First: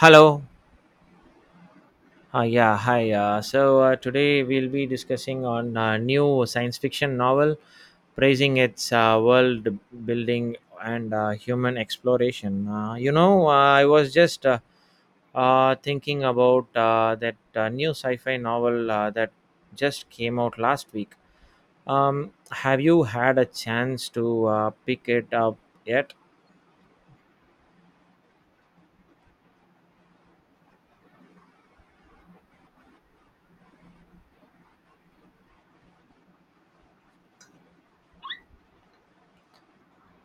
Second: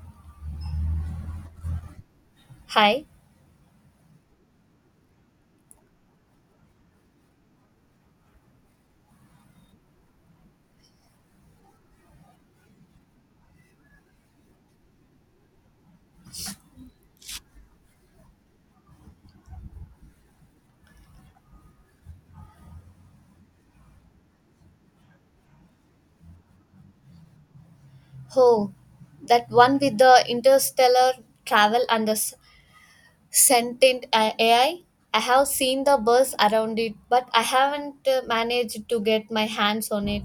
Hello. Yeah, Hi. hi. Today we'll be discussing on a new science fiction novel, praising its world building and human exploration. I was just thinking about that new sci-fi novel that just came out last week. Have you had a chance to pick it up yet? Oh, that one with the interstellar travel and the sentient AI. I have seen the buzz around it, but I haven't managed to get my hands on it.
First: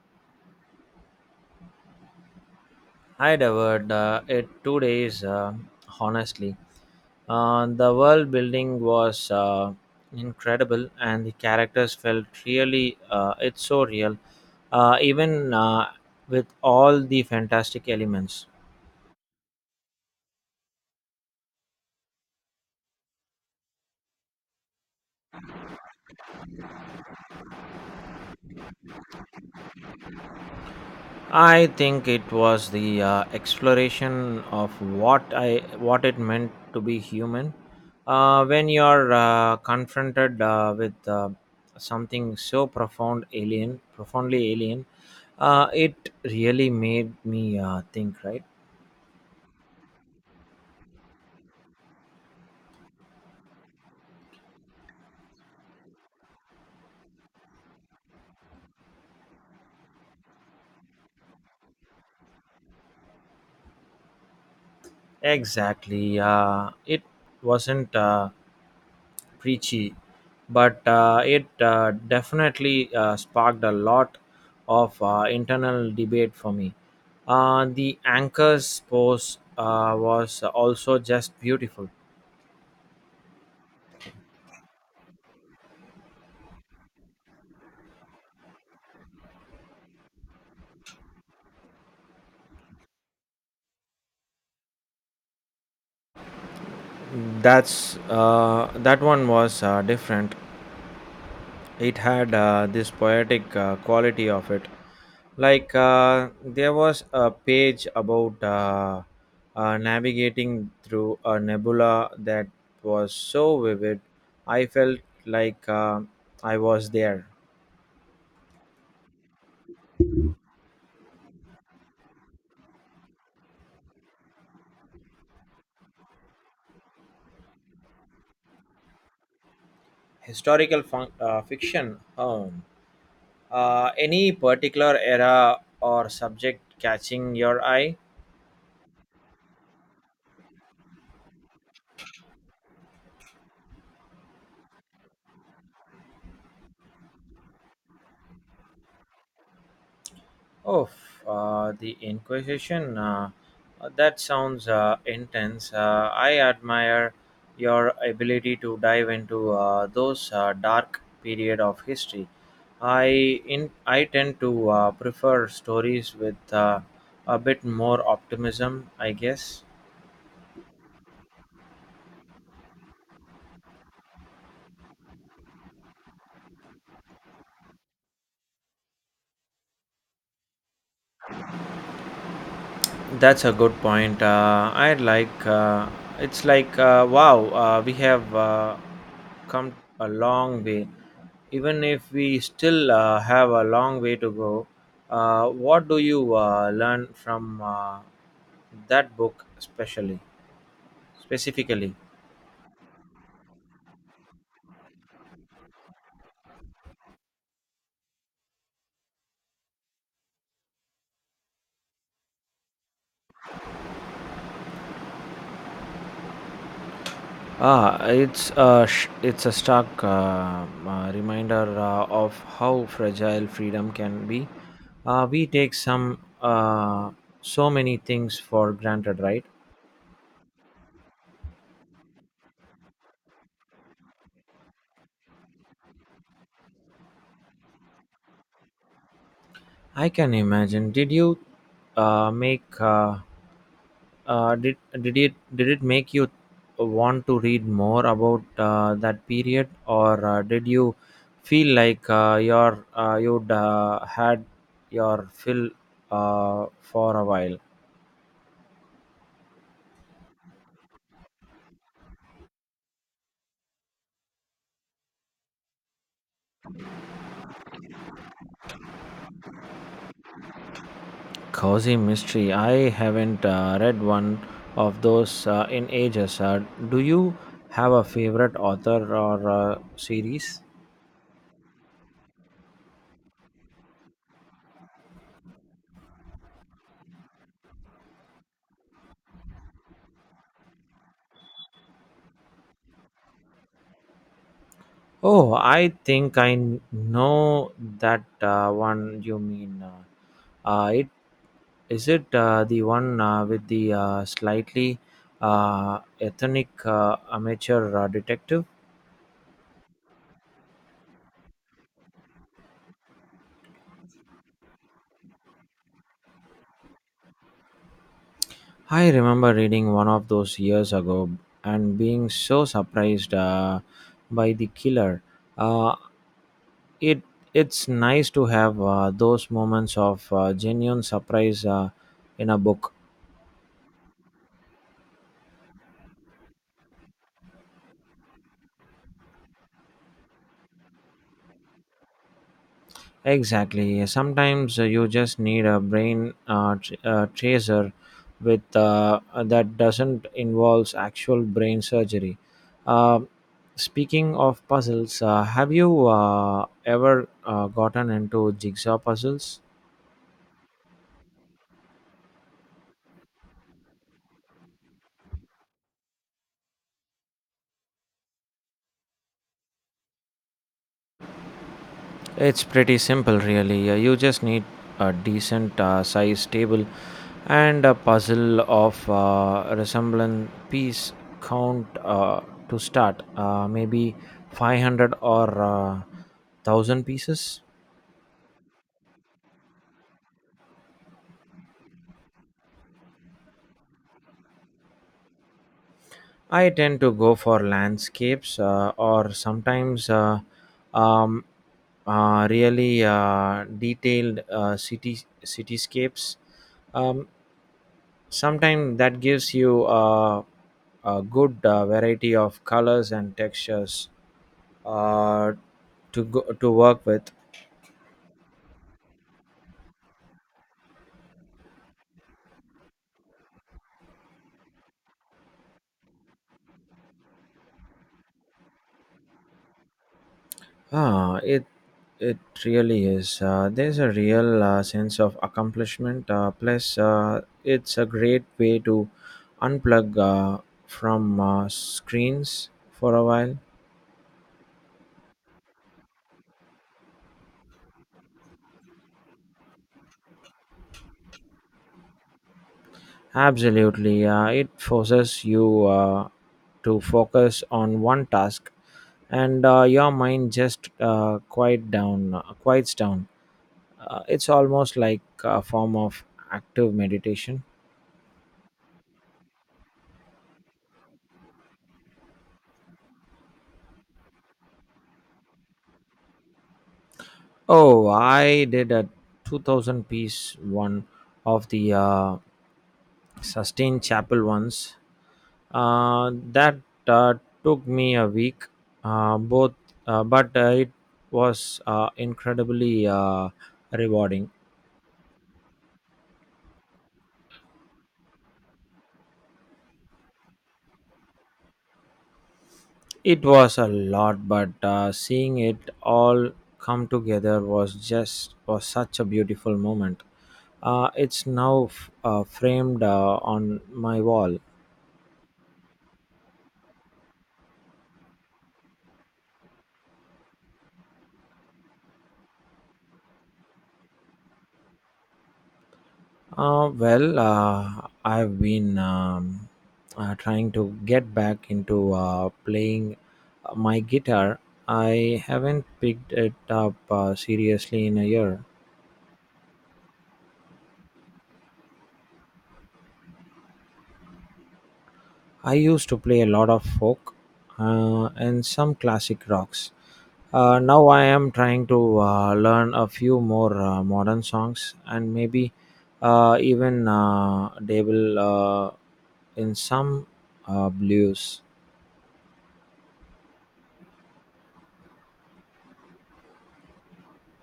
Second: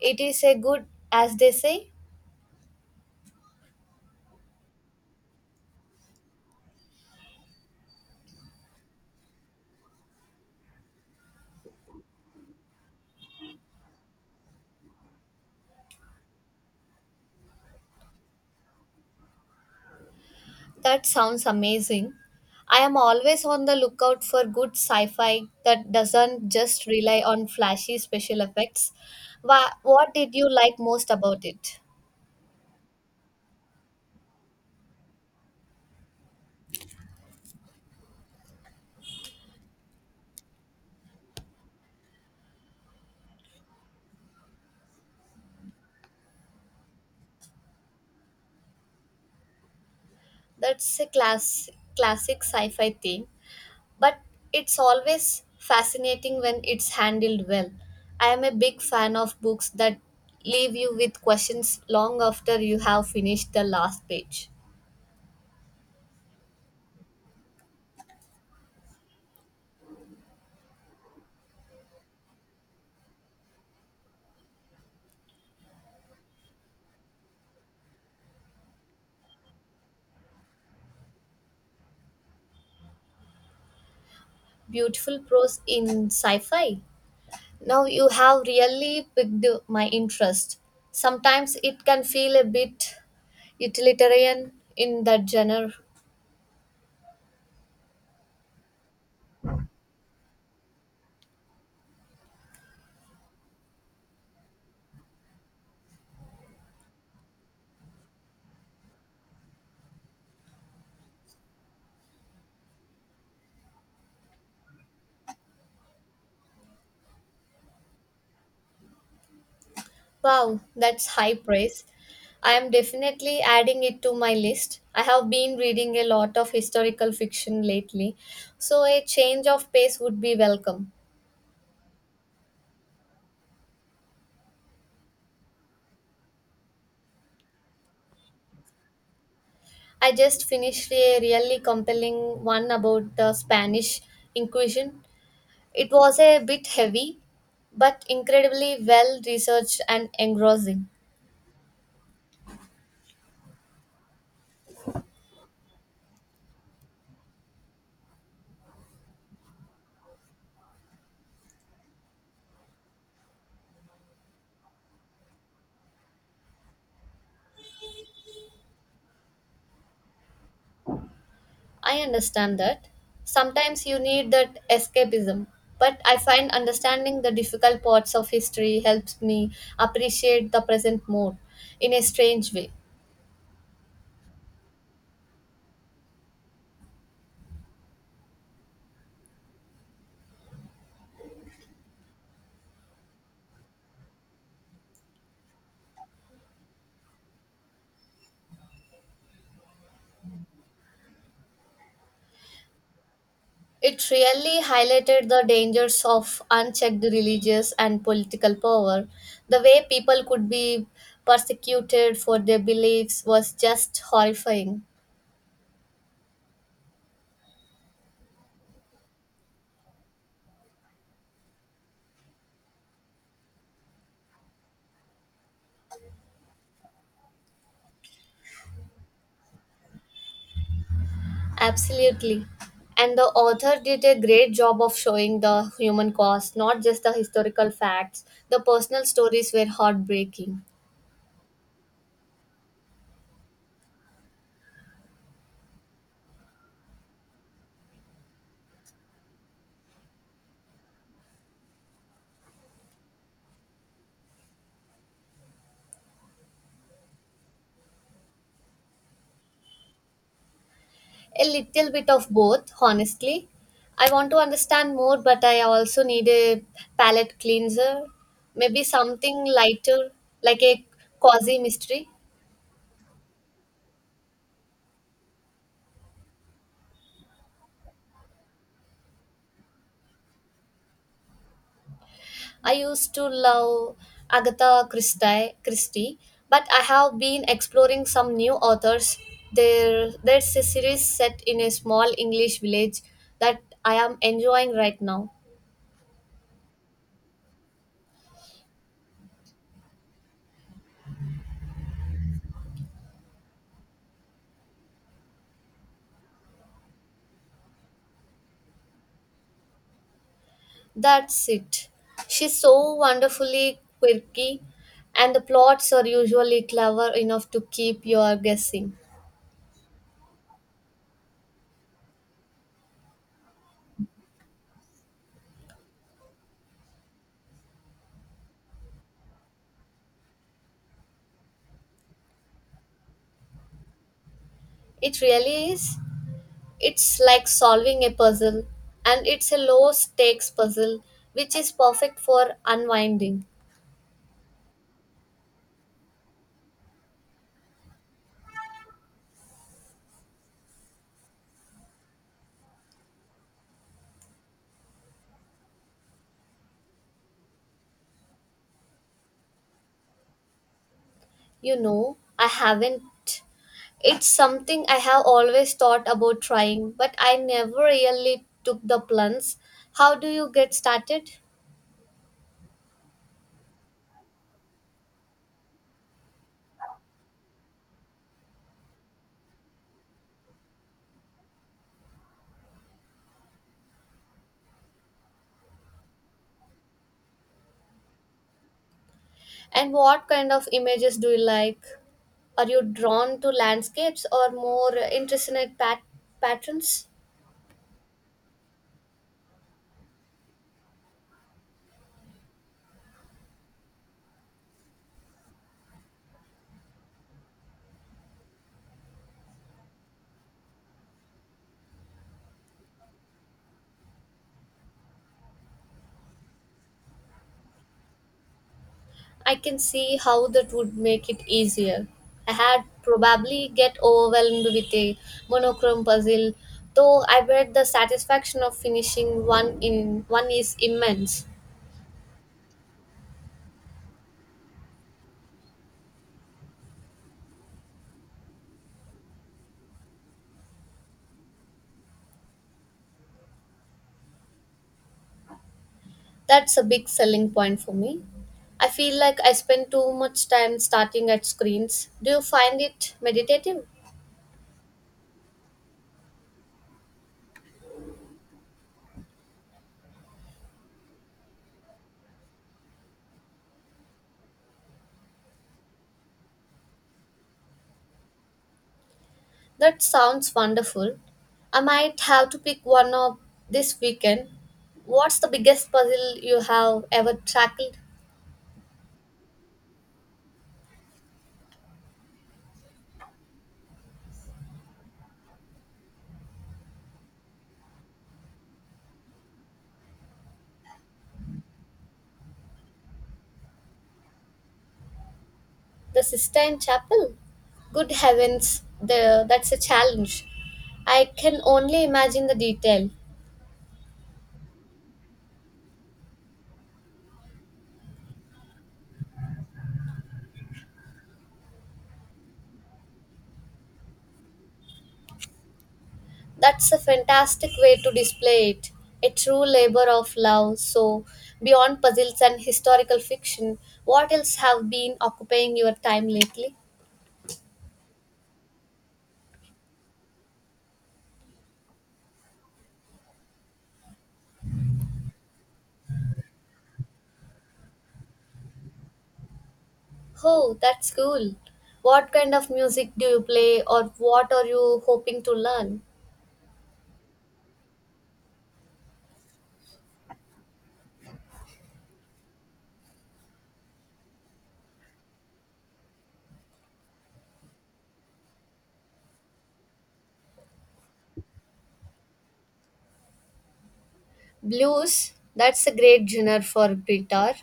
It is a good, as they say. I'd heard it 2 days, honestly. The world building was incredible, and the characters felt really, it's so real, even with all the fantastic elements. That sounds amazing. I am always on the lookout for good sci fi that doesn't just rely on flashy special effects. What did you like most about I it? think it was the exploration of what it meant to be human. When you're confronted with something so profoundly alien, it really made me think, right? That's a class, Classic sci fi theme, but it's always fascinating when it's handled well. I am a big fan of books that leave you with questions long after you have finished the last page. Exactly. It wasn't preachy, but it definitely sparked a lot of internal debate for me. The anchor's pose was also just beautiful. Beautiful prose in sci fi. Now you have really piqued my interest. Sometimes it can feel a bit utilitarian in that genre. That one was different. It had this poetic quality of it. Like there was a page about navigating through a nebula that was so vivid. I felt like I was there. Wow, that's high praise. I am definitely adding it to my list. I have been reading a lot of historical fiction lately, so a change of pace would be historical welcome. fun- uh, fiction, any particular era or subject catching your eye? I just finished a really compelling one about the Spanish Inquisition. It was a bit heavy, but incredibly well researched and engrossing. Oh, the Inquisition. That sounds intense. I admire your ability to dive into those dark period of history. I tend to prefer stories with a bit more optimism, I guess. I understand that. Sometimes you need that escapism, but I find understanding the difficult parts of history helps me appreciate the present more in a strange way. That's a good point. I like. It's like, wow, we have come a long way, even if we still have a long way to go. What do you learn from that book, especially specifically? It really highlighted the dangers of unchecked religious and political power. The way people could be persecuted for their beliefs was just horrifying. Ah, it's a stark reminder of how fragile freedom can be. We take some so many things for granted, right? Absolutely. And the author did a great job of showing the human cost, not just the historical facts. The personal stories were I can heartbreaking. imagine. Did you make did it make you want to read more about that period, or did you feel like your you'd had your fill for a while? A little bit of both, honestly. I want to understand more, but I also need a palate cleanser. Maybe something lighter, like a quasi Cozy mystery. mystery. I haven't read one of those in ages. Do you have a favorite author or series? I used to love Agatha Christie, but I have been exploring some new authors. There's a series set in a small English village that I am enjoying right now. Oh, I think I know that one you mean. It Is it the one with the slightly ethnic amateur detective? That's it. She's so wonderfully quirky, and the plots are usually clever enough to keep you guessing. I remember reading one of those years ago and being so surprised by the killer. Uh, it it's nice to have those moments of genuine surprise in a book. It really is. It's like solving a puzzle, and it's a low stakes puzzle, which is perfect for unwinding. Exactly. Sometimes you just need a brain tracer with that doesn't involves actual brain surgery. Uh, Speaking of puzzles, have you ever gotten into jigsaw puzzles? You know, I haven't. It's something I have always thought about trying, but I never really took the plunge. How do you get started? It's pretty simple, really. You just need a decent size table and a puzzle of resembling piece count to start. Maybe 500 or 1000 pieces. And what kind of images do you like? Are you drawn to landscapes or more intricate I tend patterns? to go for landscapes or sometimes um, really detailed cityscapes. Um, Sometimes that gives you a good variety of colors and textures uh, to work with. I can see how that would make it easier. I had probably get overwhelmed with a monochrome puzzle, though I bet the satisfaction of finishing one in one is ah, immense. it it really is. There's a real sense of accomplishment, plus it's a great way to unplug from screens for a while. That's a big selling point for me. I feel like I spend too much time starting at screens. Do you find it meditative? Absolutely. It forces you to focus on one task, and your mind just quiets down. It's almost like a form of active meditation. That sounds wonderful. I might have to pick one up this weekend. What's the biggest puzzle you have ever tackled? Oh, I did a 2000 piece one of the Sustain Chapel ones. That uh, took me a week, both, but it was incredibly rewarding. The Sistine Chapel? Good heavens, the, that's a challenge. I can only imagine the detail. It was a lot, but seeing it all come together was just was such a beautiful moment. It's now framed on my wall. That's a fantastic way to display it. A true labor of love. So, beyond puzzles and historical fiction, what else have been occupying your time lately? Well, I've been trying to get back into playing my guitar. I haven't picked it up seriously in a year. Oh, that's cool. What kind of music do you play or what are you hoping to I learn? used to play a lot of folk and some classic rocks. Now I am trying to learn a few more modern songs, and maybe even dabble in some blues. Blues, that's a great genre for guitar.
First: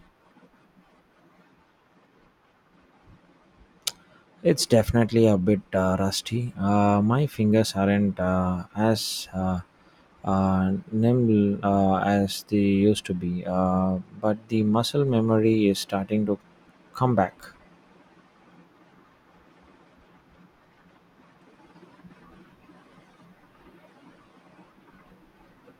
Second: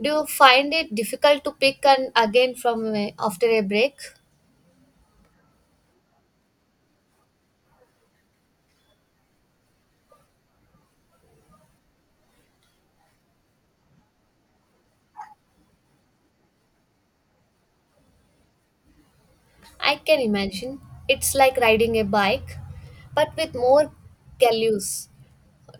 Do you find it difficult to pick an again from after a break? It's definitely a bit rusty. My fingers aren't as nimble as they used to be, but the muscle memory is starting to come back. I can imagine. It's like riding a bike, but with more gallows.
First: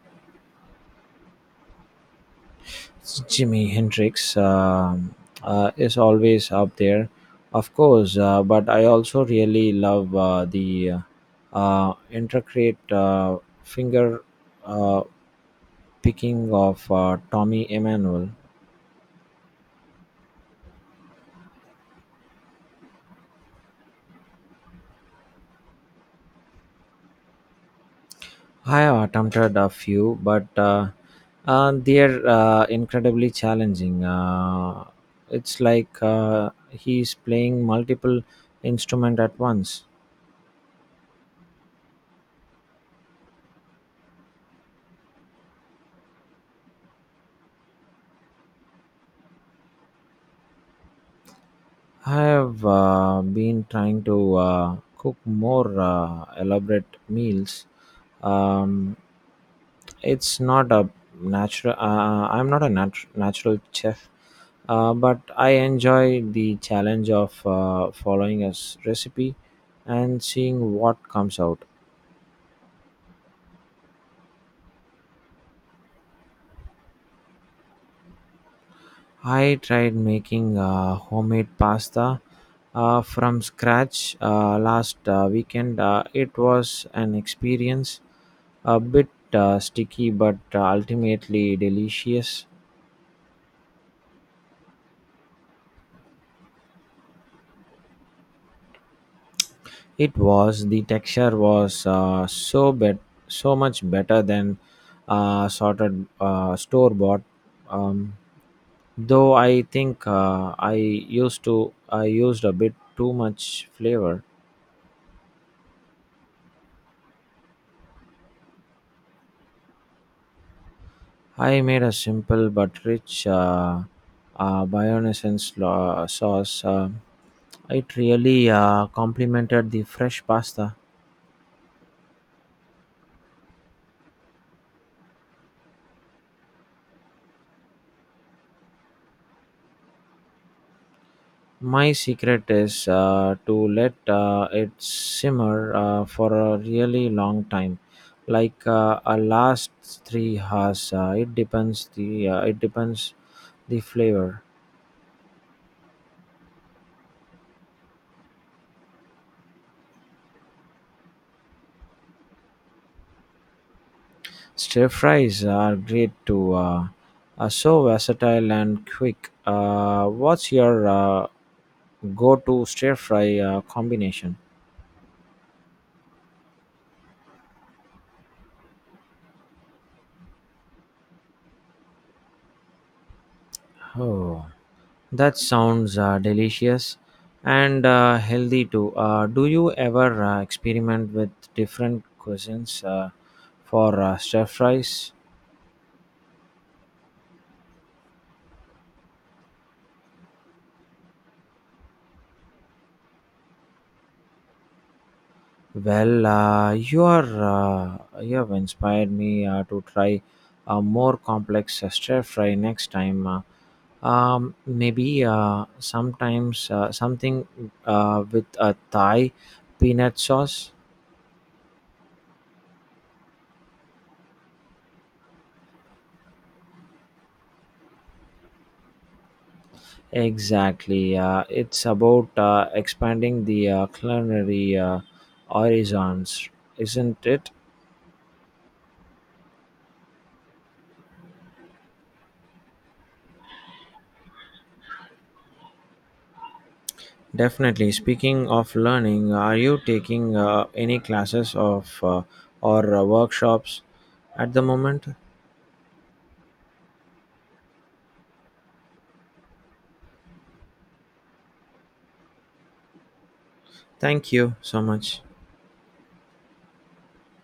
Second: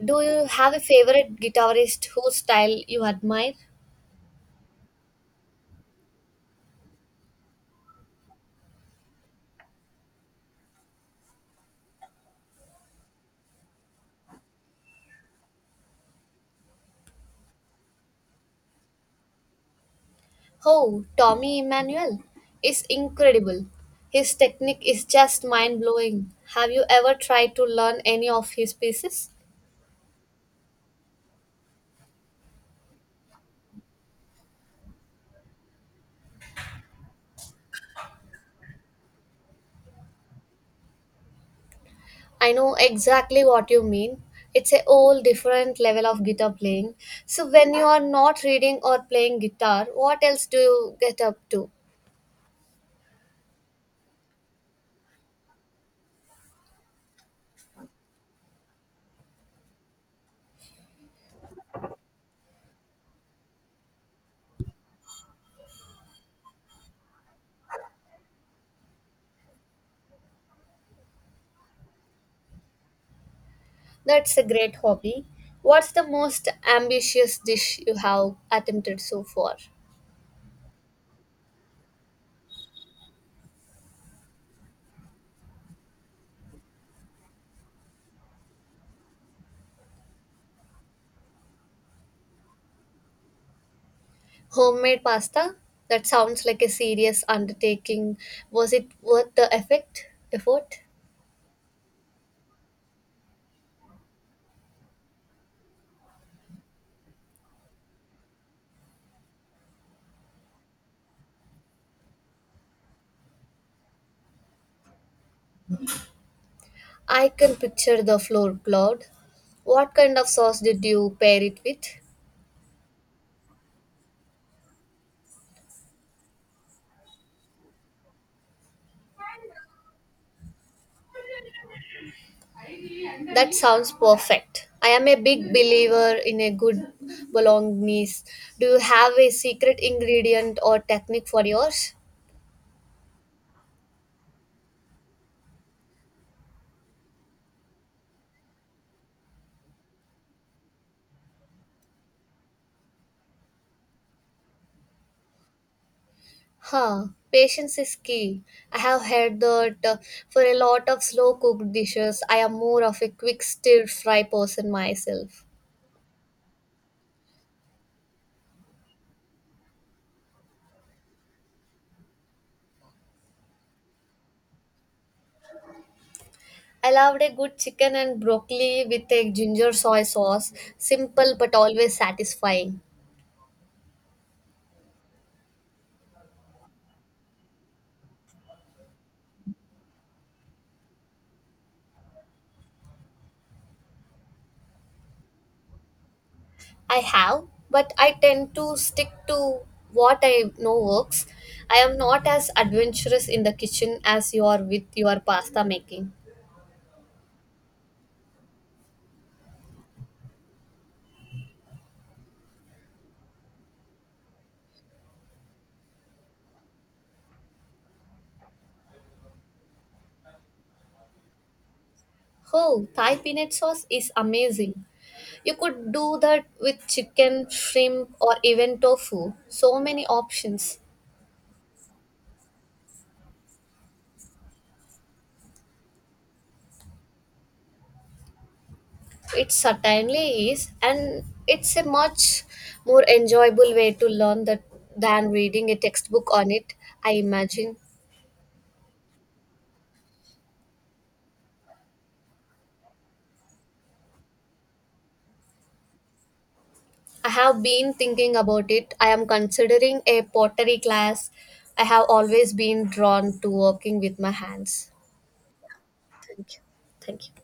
Do you have a favorite guitarist whose style you admire? Jimi Hendrix is always up there, of course, but I also really love the intricate finger uh, picking of Tommy Emmanuel. Oh, Tommy Emmanuel is incredible. His technique is just mind blowing. Have you ever tried to learn any of his I have pieces? attempted a few, but they're incredibly challenging. It's like he's playing multiple instrument at once. I know exactly what you mean. It's a whole different level of guitar playing. So, when you are not reading or playing guitar, what else do you get up to? I have been trying to cook more elaborate meals. Um, it's not a natural. I'm not a natural chef, but I enjoy the challenge of following a recipe and seeing what comes out. That's a great hobby. What's the most ambitious dish you have attempted so I far? tried making homemade pasta from scratch last weekend. It was an experience, a bit sticky but ultimately delicious. Homemade pasta? That sounds like a serious undertaking. Was it worth the it was effort? the texture was so much better than sorted store bought, um, though I think I used a bit too much flavor. I can picture the floorboard. What kind of sauce did you pair I it made a with? simple but rich bayonnaise sauce. It really complemented the fresh pasta. That sounds perfect. I am a big believer in a good bolognese. Do you have a secret ingredient or technique for My yours? secret is to let it simmer for a really long time, like a last 3 hours. It depends the flavor. Huh, patience is key. I have heard that for a lot of slow cooked dishes, I am more of a quick stir fry person Stir fries myself. are great too. Are so versatile and quick. What's your go-to stir fry combination? I loved a good chicken and broccoli with a ginger soy sauce. Simple but always satisfying. Oh. That sounds delicious and healthy too. Do you ever experiment with different cuisines for stir fries? I have, but I tend to stick to what I know works. I am not as adventurous in the kitchen as you are with your pasta making. Well, you have inspired me to try a more complex stir fry next time. Maybe sometimes something with a Thai peanut sauce. Oh, Thai peanut sauce is amazing. You could do that with chicken, shrimp, or even tofu. So many options. Exactly. It's about expanding the culinary horizons, isn't it? It certainly is, and it's a much more enjoyable way to learn that than reading a textbook on it, I imagine. Definitely. Speaking of learning, are you taking any classes of or workshops at the moment? I have been thinking about it. I am considering a pottery class. I have always been drawn to working with Thank my you so hands. much. Thank you. Thank you.